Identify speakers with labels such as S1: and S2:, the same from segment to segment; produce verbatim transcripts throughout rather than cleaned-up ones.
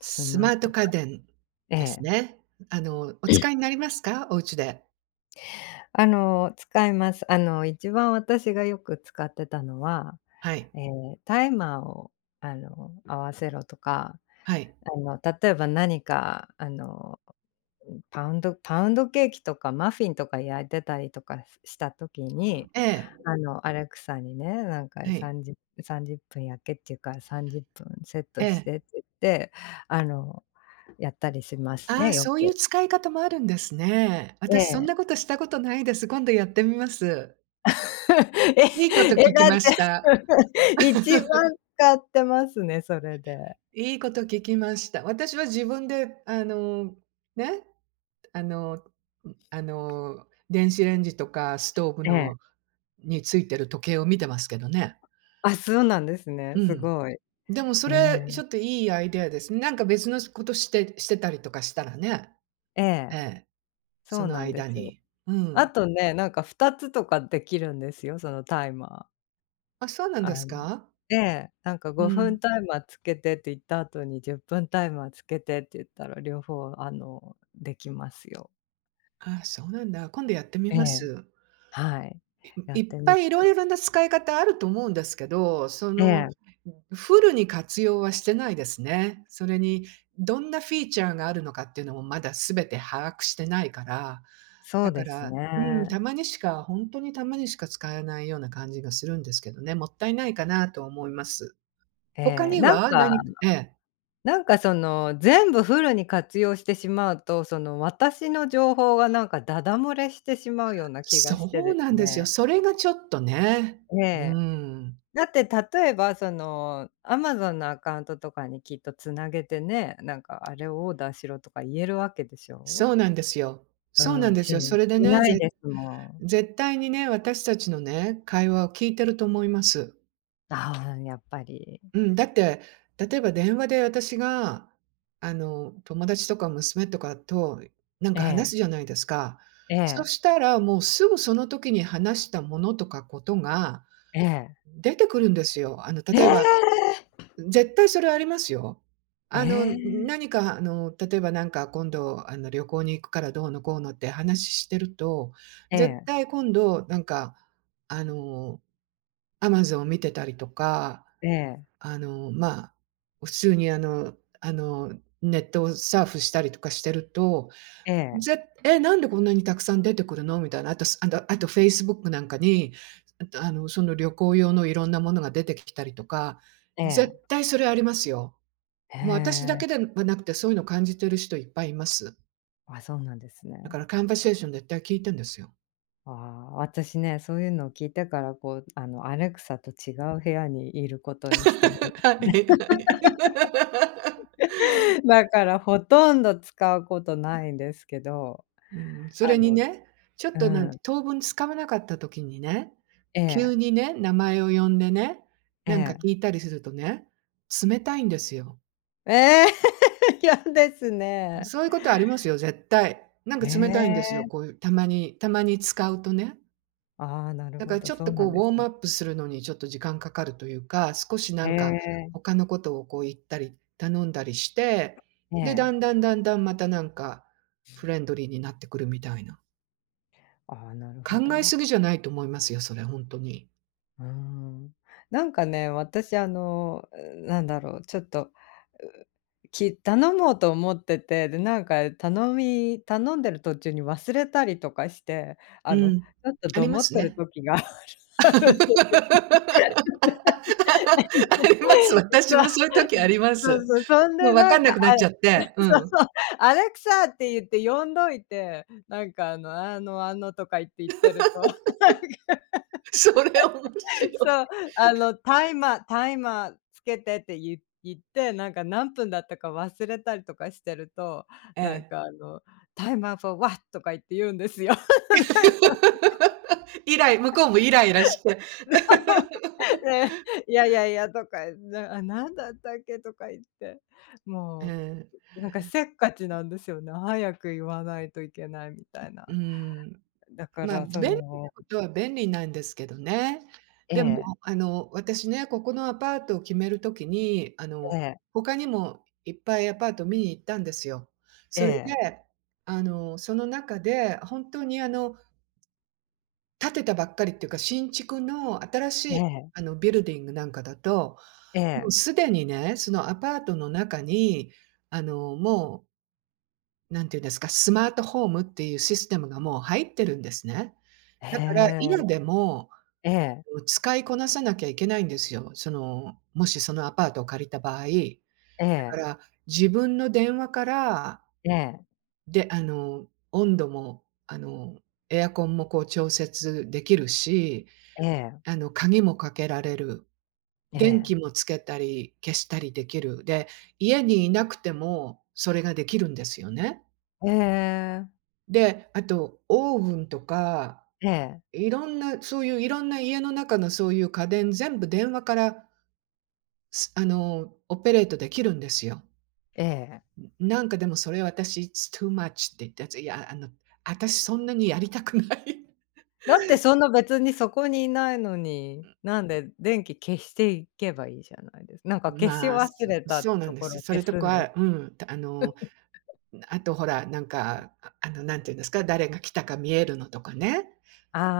S1: ス
S2: スマ
S1: マ
S2: ート
S1: とか
S2: 家電
S1: え
S2: です
S1: え。
S2: ね。あの、お
S1: え
S2: 使い
S1: え
S2: になりますか？お家で。
S1: あの、使います。あの、一番私がよく使ってたのは、
S2: はい。
S1: ええ、タイマーを、あの、合わせろとか、
S2: はい。
S1: あの、例えば何か、あの、うん、パウンドパウンドケーキとかマフィンとか焼いてたりとかしした時に、
S2: ええ。
S1: あの、アレクサにね、なんか
S2: はい。
S1: さんじゅうさんじゅっぷん焼けっていうからさんじゅっぷんセッ
S2: え
S1: トし
S2: え。
S1: てって言って、あの、やったりします
S2: ああ、
S1: ね、よ
S2: そういう
S1: く。
S2: 使い方もあるんですね。
S1: え
S2: 私そん
S1: え。
S2: なことしたことないです。今度やってみます。いいこと
S1: え、え、
S2: 聞き
S1: だっ
S2: まし
S1: て、
S2: た。
S1: 一番 使ってますね、それで。
S2: いいこと聞きました。私は自分で、あの、ね、あの、あの、電子レンジとかストーブ
S1: ええ。
S2: のについてる時計を見てますけどね。
S1: あ、そうなんですね。
S2: う
S1: す
S2: ん。
S1: ごい。
S2: でもそ
S1: え
S2: れ、
S1: え。
S2: ちょっといいアイデアですね。なんか別のことしてしてたりとかしたらね、
S1: ええ、
S2: ええ、
S1: そ
S2: そ
S1: う
S2: の
S1: なんで
S2: 間
S1: すよ。
S2: に。う
S1: あ
S2: ん。
S1: とね、なんかふたつとかできるんですよ、そのタイマー。
S2: あ、そうなん
S1: あ
S2: です
S1: の
S2: か？
S1: ええ、なんか
S2: う
S1: 5
S2: ん。
S1: 分タイマーつけてって言った後にじゅっぷんタイマーつけてって言ったら、両方あの、できますよ。
S2: あ、そうなんだ。今度やってみ
S1: え
S2: ま
S1: え、
S2: す。
S1: はい。
S2: い
S1: やっ
S2: いっ
S1: て
S2: ぱ
S1: みて
S2: いいろ
S1: くだ
S2: いろな使い方あると思うんですけど、そ
S1: え
S2: の、
S1: え、
S2: フルに活用はしてないですね。それに、どんなフィーチャーがあるのかっていうのもまだ全て把握してないから、
S1: そ
S2: だ
S1: う
S2: か
S1: です
S2: ら、うん、た
S1: ね。
S2: まにしか、ほんとにたまにしか使えないような感じがするんですけどね、もったいないかなと思います。
S1: え
S2: 他
S1: え、
S2: に
S1: なん
S2: は
S1: か
S2: 何ええ。
S1: なんかその、全部フルに活用してしまうと、その私の情報がなんかダダ漏れしてしまうような気がして
S2: そう
S1: で
S2: な
S1: す
S2: んですよ。
S1: ね。
S2: それがちょっとね。
S1: え
S2: うー
S1: え。
S2: ん。
S1: だって例えばその、アマゾン のアカウントとかにきっとつなげてね、なんかあれをオーダーしろとか言えるわけでしょ？
S2: そうなんですよ。そうな
S1: う
S2: ん
S1: ん、し
S2: ですよ。そ
S1: し
S2: れでね、
S1: ない
S2: ぜ
S1: ですもん。
S2: 絶対にね、私たちのね、会話を聞いてると思います。
S1: ああ、やっぱり。
S2: うん、だって、例えば電話で私が、あの、友達とか娘とかとなん
S1: え
S2: か話
S1: え、
S2: すじゃないですか。
S1: え
S2: そ
S1: え、
S2: したらもうすぐその時に話したものとかことが
S1: ええ。
S2: 出てくるんですよ。あの、
S1: え
S2: 例えば
S1: え！
S2: 絶対それありますよ。あの、何かあの、例えばなんか今度あの、旅行に行くからどうのこうのって話してると、
S1: え
S2: 絶
S1: え、
S2: 対今度なんか、あの、Amazon 見てたりとか、
S1: ええ、
S2: あの、まあ、普通にあのあの、ネットをサーフしたりとかしてると、
S1: ええ、ええ、
S2: ぜ「え、なんでこんなにたくさん出てくるの？」みたいな。あとすあだあと Facebook なんかに、あと、あの、その旅行用のいろんなものが出てきたりとか、
S1: え
S2: 絶
S1: え。
S2: 対それありますよ。
S1: へ
S2: もう私だ
S1: え、
S2: けではなくて、そういうの感じてる人いっぱいいます。
S1: あ、そうなんです
S2: だか
S1: ね。
S2: らカンバセーション絶対聞いてんですよ。
S1: ああ、私ね、そういうのを聞いたから、こう、あの、アレクサと違う部屋にいることにしてる。
S2: はいはい。
S1: だからほとんど使うことないんですけど、
S2: うん、そ
S1: あ
S2: れに
S1: の
S2: ね、ちょっ
S1: う
S2: となん
S1: ん、
S2: 当分つかめなかった時にね、
S1: え
S2: 急
S1: え、
S2: にね、名前を呼んでね、
S1: え
S2: なんか
S1: え。
S2: 聞いたりするとね、冷たいんですよ。
S1: ええ、嫌ですね。
S2: そういうことありますよ、絶対。なんか
S1: え
S2: 冷たいんですよ、こ
S1: え、
S2: ういうたまにたまに使うとね。
S1: ああ、なる
S2: だか
S1: ほ
S2: ら
S1: ど、
S2: ちょっ
S1: そ
S2: と
S1: うな
S2: こ
S1: ん
S2: う
S1: で
S2: ウォー
S1: す
S2: ムア
S1: ね。
S2: ップするのにちょっと時間かかるというか、少しな
S1: へ
S2: んか
S1: え、
S2: 他のことをこう言ったり、頼んだりして、
S1: え
S2: で、だ
S1: え、
S2: んだんだんだんまたなんかフレンドリーになってくるみたいな。
S1: ああ、なるほ
S2: 考え
S1: ど。
S2: すぎじゃないと思いますよ、それほんとに。
S1: うん。なんかね、私あの、なんだろう、ちょっと、き頼もうと思ってて、で、なんか頼み頼んでる途中に忘れたりとかして、あ
S2: う
S1: の、ち
S2: ん。
S1: ょっと
S2: あ
S1: ど
S2: りま
S1: もっ
S2: す
S1: てる
S2: ね。
S1: 時が あるあ る
S2: あります。私もそういう時あ
S1: んで
S2: り
S1: す。
S2: ま
S1: そう
S2: す。
S1: そう、そん
S2: もう
S1: で
S2: わ
S1: な
S2: かん
S1: ん
S2: な
S1: か、あ
S2: くなっちゃって、う
S1: そう
S2: ん。
S1: そう「アレクサ」って言って呼んどいて、なんかあの、「あの、あの」とか言って言ってると、
S2: それ面白
S1: そう、
S2: い。
S1: あの、タイマータイマーつけてってゆ言って、なんか何分だったか忘れたりとかしてると、
S2: え
S1: なん
S2: え。
S1: かあの、「タイマー for what」とか言って言うんですよ。
S2: イライ向こうもイライラして。
S1: ね、いやいやいや」とか、な「あ、なんだったっけ」とか言って、
S2: え
S1: も
S2: え、
S1: う、なんかせっかちなんですよね。早く言わないといけないみたい
S2: う
S1: な。
S2: ん。
S1: だか
S2: まあ、
S1: らそ
S2: 便利な
S1: の
S2: ことは便利なんですけどね。
S1: え
S2: でも、
S1: え、
S2: あの、私ね、ここのアパートを決める時に、あ
S1: え
S2: の、
S1: え、
S2: 他にもいっぱいアパート見に行ったんですよ。
S1: え
S2: それ
S1: え、
S2: で、あの、その中で本当に、あの、建てたばっかりっていうか、新築の新し
S1: え
S2: い、
S1: え、
S2: あの、ビルディングなんかだと、
S1: え
S2: もう
S1: え、
S2: すでにね、そのアパートの中に、あの、もう、なんていうんですか、スマートホームっていうシステムがもう入ってるんですね。
S1: え
S2: だから、
S1: え、
S2: 家でも、
S1: ええ、
S2: 使いこなさなきゃいけないんですよ。その、もしそのアパートを借りた場合。だ
S1: え
S2: か
S1: え、
S2: ら、自分の電話から、
S1: ええ、
S2: で、あの、温度も、あの、エアコンもこう調節できるし、
S1: ええ、
S2: あの、鍵もかけられる。
S1: え
S2: 電気
S1: え、
S2: もつけたり消したりできる。で、家にいなくてもそれができるんですよね。
S1: ええ、
S2: で、あとオーブンとか、
S1: ええ、
S2: いろんな、そういういろんな家の中のそういう家電、全部電話から、すあの、オペレートできるんですよ。
S1: ええ。
S2: なんかでもそれ私、It's too much って言ったやいや、あの、私そんなにやりたくない。
S1: だってそんな別にそこにいないのに、なんで電気消していけばいいじゃないですなんか消し
S2: まあ、
S1: 忘
S2: す
S1: れた
S2: そうなん
S1: と
S2: で
S1: こ
S2: す
S1: ろ
S2: よ。
S1: を
S2: そ
S1: 消
S2: れと
S1: すんです
S2: か、うん、あの、あとほら、なんか、ああの、なんていうんですか、誰が来たか見えるのとかね。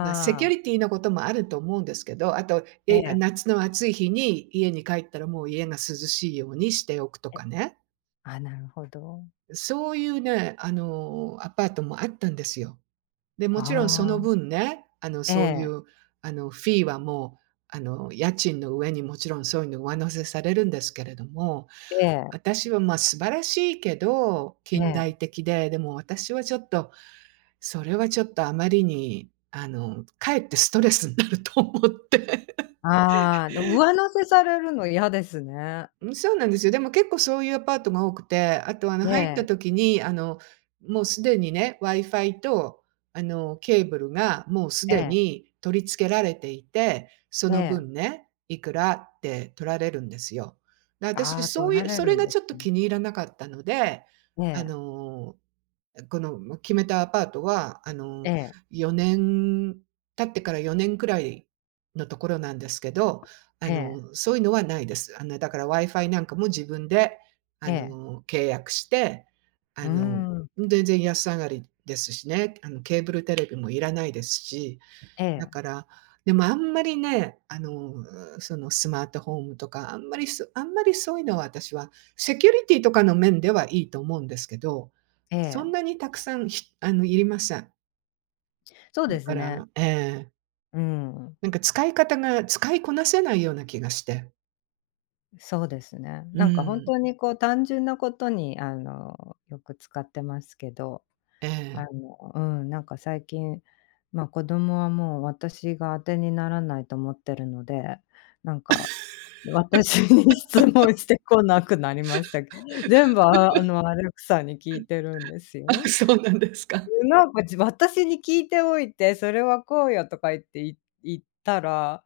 S2: まあ、セキュ
S1: あ。
S2: リティのこともあると思うんですけど、あと、
S1: え
S2: え、
S1: え。
S2: 夏の暑い日に家に帰ったらもう家が涼しいようにしておくと
S1: え、
S2: かね。
S1: あ、なるほど。
S2: そういうね、あの、アパートもあったんですよ。で、
S1: あ
S2: もちろんその
S1: あ、
S2: 分ね、あの、
S1: え
S2: そうい
S1: え、
S2: う、あの、フィーはもう、あの、家賃の上にもちろんそういうの上乗せされるんですけれども、
S1: ええ、
S2: 私は、ま、あ素晴らしいけど、
S1: え
S2: 近
S1: え。
S2: 代的で、でも私はちょっと、それはちょっとあまりに、あの、かえってストレスになると思って。
S1: ああ、の、上乗せされるの嫌ですね。
S2: うん、そうなんですよ。でも結構そういうアパートが多くて、あと、あの、
S1: え
S2: 入った
S1: え、
S2: 時に、あの、もうすでにね、Wi-Fi と、あの、ケーブルがもうす
S1: え
S2: で
S1: え、
S2: に取り付けられていて、そ
S1: え
S2: の
S1: え。
S2: 分ね、いくらって取られるんですよ。で、私
S1: ああ、
S2: そ
S1: 取
S2: うい
S1: ら
S2: う
S1: れ
S2: それ
S1: るん
S2: が
S1: で
S2: ちょっと
S1: すね。
S2: 気に入らなかったので、
S1: え
S2: あ
S1: え、
S2: の、この、ま、決めたアパートは、あ
S1: え
S2: の、
S1: え、
S2: 4年経ってからよねんくらいのところなんですけど、あ
S1: ええ、
S2: の、そういうのはないです。あの、だから Wi-Fi なんかも自分で、あ
S1: ええ。
S2: の、契約して、
S1: う
S2: あ
S1: ー
S2: の、
S1: ん。
S2: 全然安上がりですしね、あの、ケーブルテレビもいらないですし。
S1: え
S2: だ
S1: え、
S2: から、でもあんまりね、あの、そのスマートホームとか、あんまりそあんまりそういうのは私はセキュリティとかの面ではいいと思うんですけど、
S1: え
S2: そん
S1: え。
S2: なにたくさん、ひあの、いりません。
S1: そう
S2: だ
S1: で
S2: か
S1: すね。
S2: らええ
S1: うん、
S2: なんか使い方が使いこなせないような気がして。
S1: そうですね。
S2: う
S1: なんかほん
S2: ん、
S1: とにこう単純なことにあの、よく使ってますけど
S2: え
S1: あ
S2: え。
S1: の、うん、なんか最近、ま、子供はもう私が当てにならないと思ってるので、なんか、私に 質問してこなくなりましたけど全部ああの、アレクサに聞いてるんです
S2: あ、
S1: よ。
S2: そうなんですか。
S1: なんか、じ私に聞いておいて、それはこうよとか言って、い言ったら、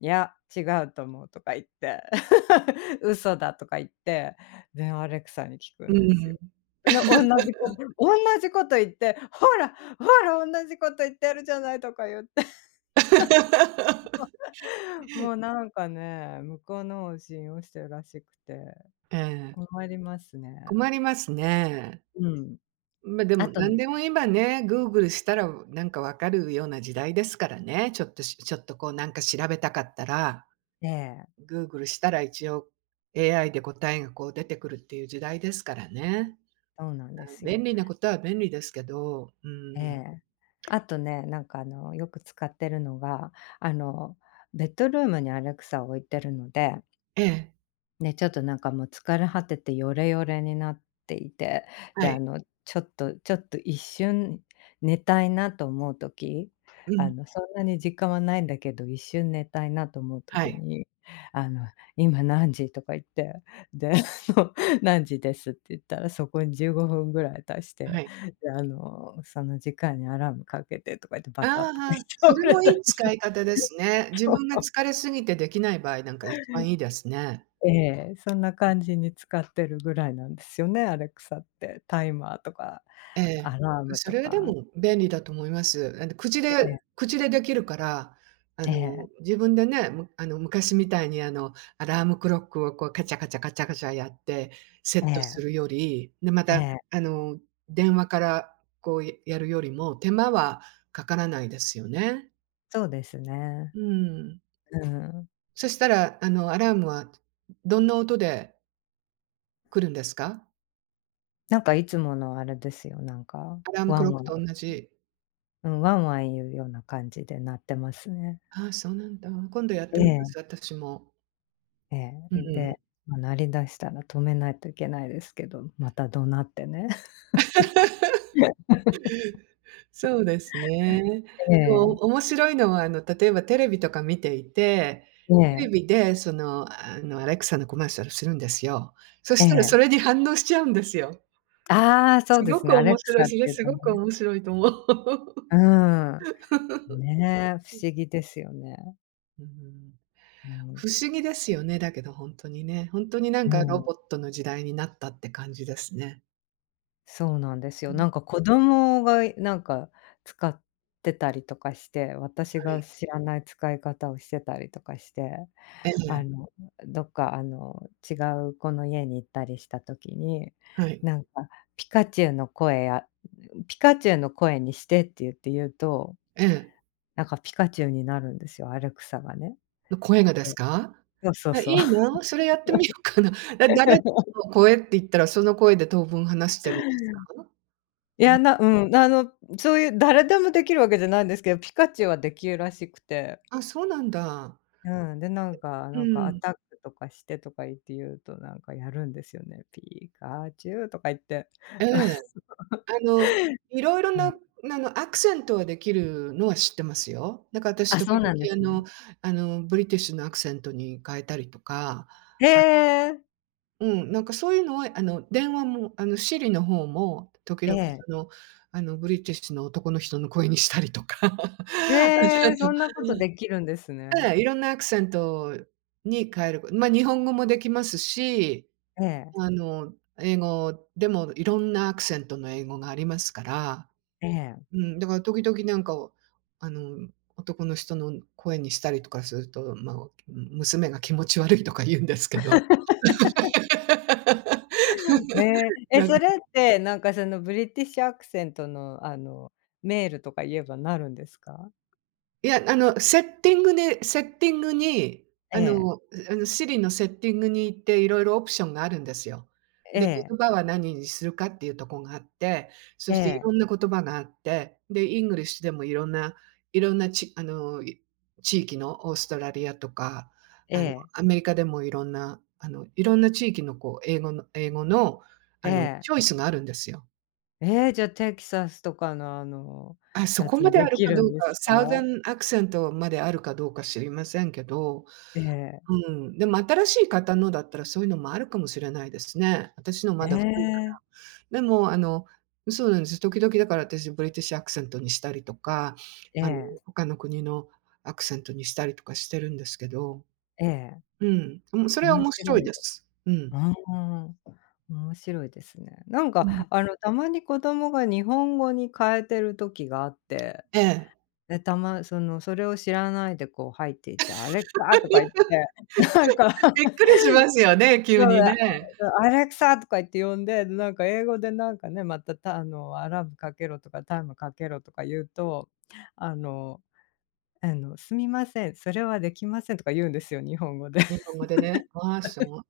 S1: いや、違うと思うとか言って、嘘だとか言って、で、アレクサに聞く
S2: う
S1: んです
S2: ん。
S1: よ。な、同じこと同じこと言って、ほら、ほら、同じこと言ってるじゃないとか言って、もうなんかね、向こうのを信用してるらしくて、
S2: ええ、
S1: 困りますね。
S2: 困りますね。
S1: うん。
S2: まあ、で
S1: あ
S2: も
S1: と
S2: 何でも今ね、グーグルしたら、なんかわかるような時代ですからね。ちょっとしちょっとこうなんか調べたかったら、
S1: ね
S2: グーグルしたら一応 エーアイ で答えがこう出てくるっていう時代ですからね。
S1: そうなん
S2: まあ、
S1: です
S2: 便
S1: よ。
S2: 利なことは便利ですけど、う
S1: え
S2: ん。
S1: え。あとね、なんかあの、よく使ってるのが、あの、ベッドルームにアレクサを置いてるので
S2: ええ、
S1: ね、ちょっとなんかもう疲れ果ててヨレヨレになっていて、
S2: は
S1: で、あ
S2: い。
S1: の、ちょっとちょっと一瞬寝たいなと思う時、
S2: う
S1: あ
S2: ん、
S1: の、そんなに時間はないんだけど、一瞬寝たいなと思う
S2: は
S1: 時
S2: い、
S1: に、あの、「今何時？」とか言って、で、あの、「何時です」って言ったら、そこにじゅうごふんぐらい足し
S2: は
S1: て、
S2: い。
S1: で、あの、その時間にアラームかけてとか言って
S2: あ
S1: バタッとかし
S2: あ、
S1: て
S2: そ
S1: 倒
S2: れ
S1: れ
S2: もい
S1: た
S2: い
S1: りす
S2: 使い
S1: る
S2: 方ですね。自
S1: と
S2: 分が疲れすぎてできない場合なんか一番いいですね。
S1: ええ、そんな感じに使ってるぐらいなんですよね、アレクサって。タイマーとか、
S2: え
S1: ア
S2: え。
S1: ラーム
S2: そ
S1: と
S2: れはで
S1: か。
S2: も便利だと思います。あの、口で
S1: え
S2: 口でできるから、あ
S1: え、え
S2: の、
S1: え、
S2: 自分でね、むあの、昔みたいにあの、アラームクロックをこうカチャカチャカチャカチャやってセッ
S1: え
S2: トす
S1: え、
S2: るより、で、ま
S1: え
S2: た、
S1: え、
S2: あの、電話からこうややるよりも手間はかからないですよね。
S1: そうですね。
S2: うん。
S1: うん。
S2: そしたら、あの、アラームはどんな音で来るんですか？
S1: なんかいつものあれですよ、なんか、
S2: アラーム
S1: ワ
S2: ク
S1: ン
S2: ロッ
S1: ワ
S2: ク
S1: ン
S2: と同じ。
S1: うん、ワンワン言うような感じで鳴ってますね。
S2: ああ、そうなんだ。今度やっ
S1: え
S2: てみま
S1: え、
S2: す、私も。
S1: ええ、
S2: うんうん。
S1: で、ま、鳴り出したら止めないといけないですけど、また怒鳴ってね。
S2: そうですね。
S1: え
S2: でも、
S1: え、
S2: 面白いのは、あの、例えばテレビとか見ていて、
S1: え
S2: テレ
S1: え、
S2: ビでその、あの、エーエルイーエックス のコマーシャルするんですよ。そ
S1: え
S2: したらそ
S1: え。
S2: れに反応しちゃうんですよ。
S1: ああ、そ
S2: す
S1: うで
S2: ご
S1: すね、
S2: く
S1: アレ
S2: 面
S1: ク
S2: 白
S1: サ
S2: い、
S1: っ
S2: それ
S1: ていう
S2: す
S1: と
S2: ご
S1: ね、
S2: く面白いと思う。
S1: うーん。ねえ、不思議ですよね。
S2: うん。
S1: うん。
S2: 不思議ですよね、だけど本当にね。本当になん
S1: う
S2: かロ
S1: ん、
S2: ボットの時代になったって感じですね。
S1: そうなんです
S2: う
S1: よ。
S2: ん、
S1: なんか子供がなんか使ってたりとかして、私
S2: は
S1: が
S2: い。
S1: 知らない使い方をしてたりとかして、
S2: え
S1: あ
S2: え、
S1: の、どっかあの、違う子の家に行ったりした時に、
S2: はい。
S1: なんかピカチュウの声やピカチュウの声にしてって言って言うと、
S2: ええ。
S1: なんかピカチュウになるんですよ、アレクサがね。
S2: の声がですか？
S1: そうそう
S2: あ、い
S1: そう。
S2: いな、それやってみようかな。だ誰の声って言ったら、その声で当分話してるんですか？
S1: い
S2: うん。
S1: や、なうん、あの、そういう誰でもできるわけじゃないんですけど、ピカチュウはできるらしくて。
S2: あ、そうなんだ。
S1: うん、で、なんか
S2: う
S1: なんかア
S2: ん。
S1: タックとかしてとか言って言うと、なんかやるんですよね。ピカチュウとか言って。
S2: ええ。あの、いろいろ
S1: う
S2: な、
S1: ん。
S2: あの、アクセントはできるのは知ってますよ。だから 私
S1: あ、そ
S2: 時
S1: う
S2: 々、
S1: なんで
S2: あ
S1: すね。
S2: のあの、ブリティッシュのアクセントに変えたりとか、
S1: へえ。
S2: うん、なんかそういうのは、あの、電話も、あの、Siri の方も時
S1: え
S2: 々
S1: え。
S2: その、あの、ブリティッシュの男の人の声にしたりとか。あ
S1: ええ、そんなことできるんです
S2: え
S1: ね。
S2: え、いろんなアクセントに変えるまあ日本語もできますし、
S1: ええ、
S2: あの、英語でもいろんなアクセントの英語がありますから、
S1: ええ。
S2: うん、だから時々なんかを、あの、男の人の声にしたりとかすると、まあ、娘が気持ち悪いとか言うんですけど。
S1: ええ、え、
S2: なん
S1: それって、なんかそのブリティッシュアクセントの、あの、メールとか言えばなるんですか？
S2: いや、あの、セッティングでセッティングに、
S1: え
S2: あ
S1: え、
S2: の、あの、Siri のセッティングに行って色々オプションがあるんですよ。
S1: え
S2: で、言
S1: え、
S2: 葉は何にするかっていうとこがあって、そ
S1: え
S2: してい
S1: え、
S2: ろんな言葉があって、で、イングリッシュでもいろんないろんなちあの、い地域のオーストラリアとか、
S1: え
S2: あの、
S1: え。
S2: アメリカでもいろんな、あの、いろんな地域のこう、英語の英語の、あ
S1: え
S2: の、チョイ
S1: え。
S2: スがあるんですよ。
S1: ええ、じゃ、テキサスとかの、あの、
S2: あ、そ
S1: や
S2: こま
S1: つ
S2: であ
S1: で
S2: る
S1: き
S2: か
S1: る
S2: ど
S1: ん
S2: う
S1: で
S2: か、
S1: すか？
S2: サウザンアクセントまであるかどうか知りませんけど。
S1: ええ。
S2: うん、でも新しい方のだったら、そういうのもあるかもしれないですね。私の
S1: え
S2: まだ古いか
S1: え。
S2: ら。でも、あの、そうなんです。時々だから私ブリティッシュアクセントにしたりとか、
S1: え
S2: あの、
S1: え。
S2: 他の国のアクセントにしたりとかしてるんですけど、
S1: ええ。
S2: うん、うん、それは
S1: 面
S2: 面白
S1: 白
S2: い
S1: い。
S2: です。うん。
S1: うーん。面白いですね。なん
S2: うん、
S1: か、あの、たまに子供が日本語に変えてる時があって、
S2: ええ。
S1: で、たまその、それを知らないでこう入っていって「アレクサ」とか言って、なんか
S2: びっくりしますよね、
S1: そ
S2: 急
S1: う
S2: に
S1: だ、
S2: ね。
S1: あ、アレクサとか言って呼んで、なんか英語でなんかね、また、たあの、アラームかけろとか、タイムかけろとか言うと、あのあの「すみません、それはできません」とか言うんですよ、日本語で。
S2: 日本語でね、マーション。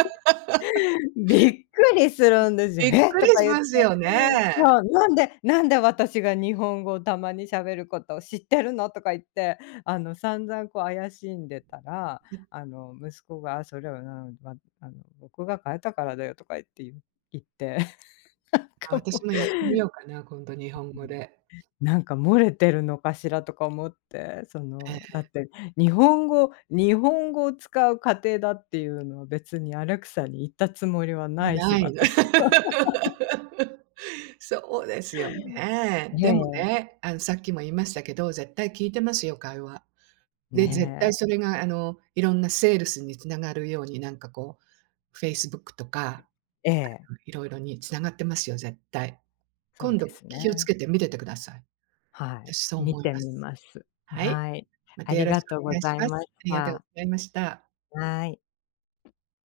S1: びっくりするんですよ。
S2: びっ
S1: 「え！」
S2: く
S1: と
S2: り
S1: か
S2: し
S1: 言っ
S2: ま
S1: て。
S2: すよね。
S1: そう、「なんでなんで私が日本語をたまに喋ることを知ってるの？」とか言って、あの、散々こう怪しんでたら、あの、息子が「あそれは、なわあの、僕が変えたからだよ」とか言って言う言って。
S2: あ、
S1: なんかも
S2: 私
S1: う
S2: もやって みようかな、今度日本語で。
S1: なんか漏れてるのかしらとか思って、そ
S2: え
S1: の、
S2: え。
S1: だって日本語日本語を使う家庭だっていうのは別にアレクサに言ったつもりはないし、
S2: ない。
S1: 私は。
S2: そうですよね。でも
S1: ね
S2: ね、あの、さっきも言いましたけど、絶対聞いてますよ、会話。
S1: え、
S2: で、絶
S1: ね
S2: 対それが、あの、いろんなセールスに繋がるように、なんかこう、フェイスブック とか、
S1: え、ええ、
S2: いろいろに繋がってますよ、絶対。
S1: そう
S2: 今
S1: で
S2: 度
S1: す
S2: 気をつ
S1: ね。
S2: けて見ててください。
S1: はい、
S2: 私そう
S1: 見
S2: 思い
S1: て
S2: ま
S1: み
S2: す。
S1: ます。
S2: はい。
S1: はい、
S2: また
S1: あ
S2: よ
S1: り
S2: ろ
S1: が
S2: しく
S1: とう
S2: お
S1: ご
S2: 願いし
S1: ざい
S2: ま
S1: ま
S2: す。
S1: し
S2: ありがとうご
S1: た。
S2: ざいました。
S1: はい。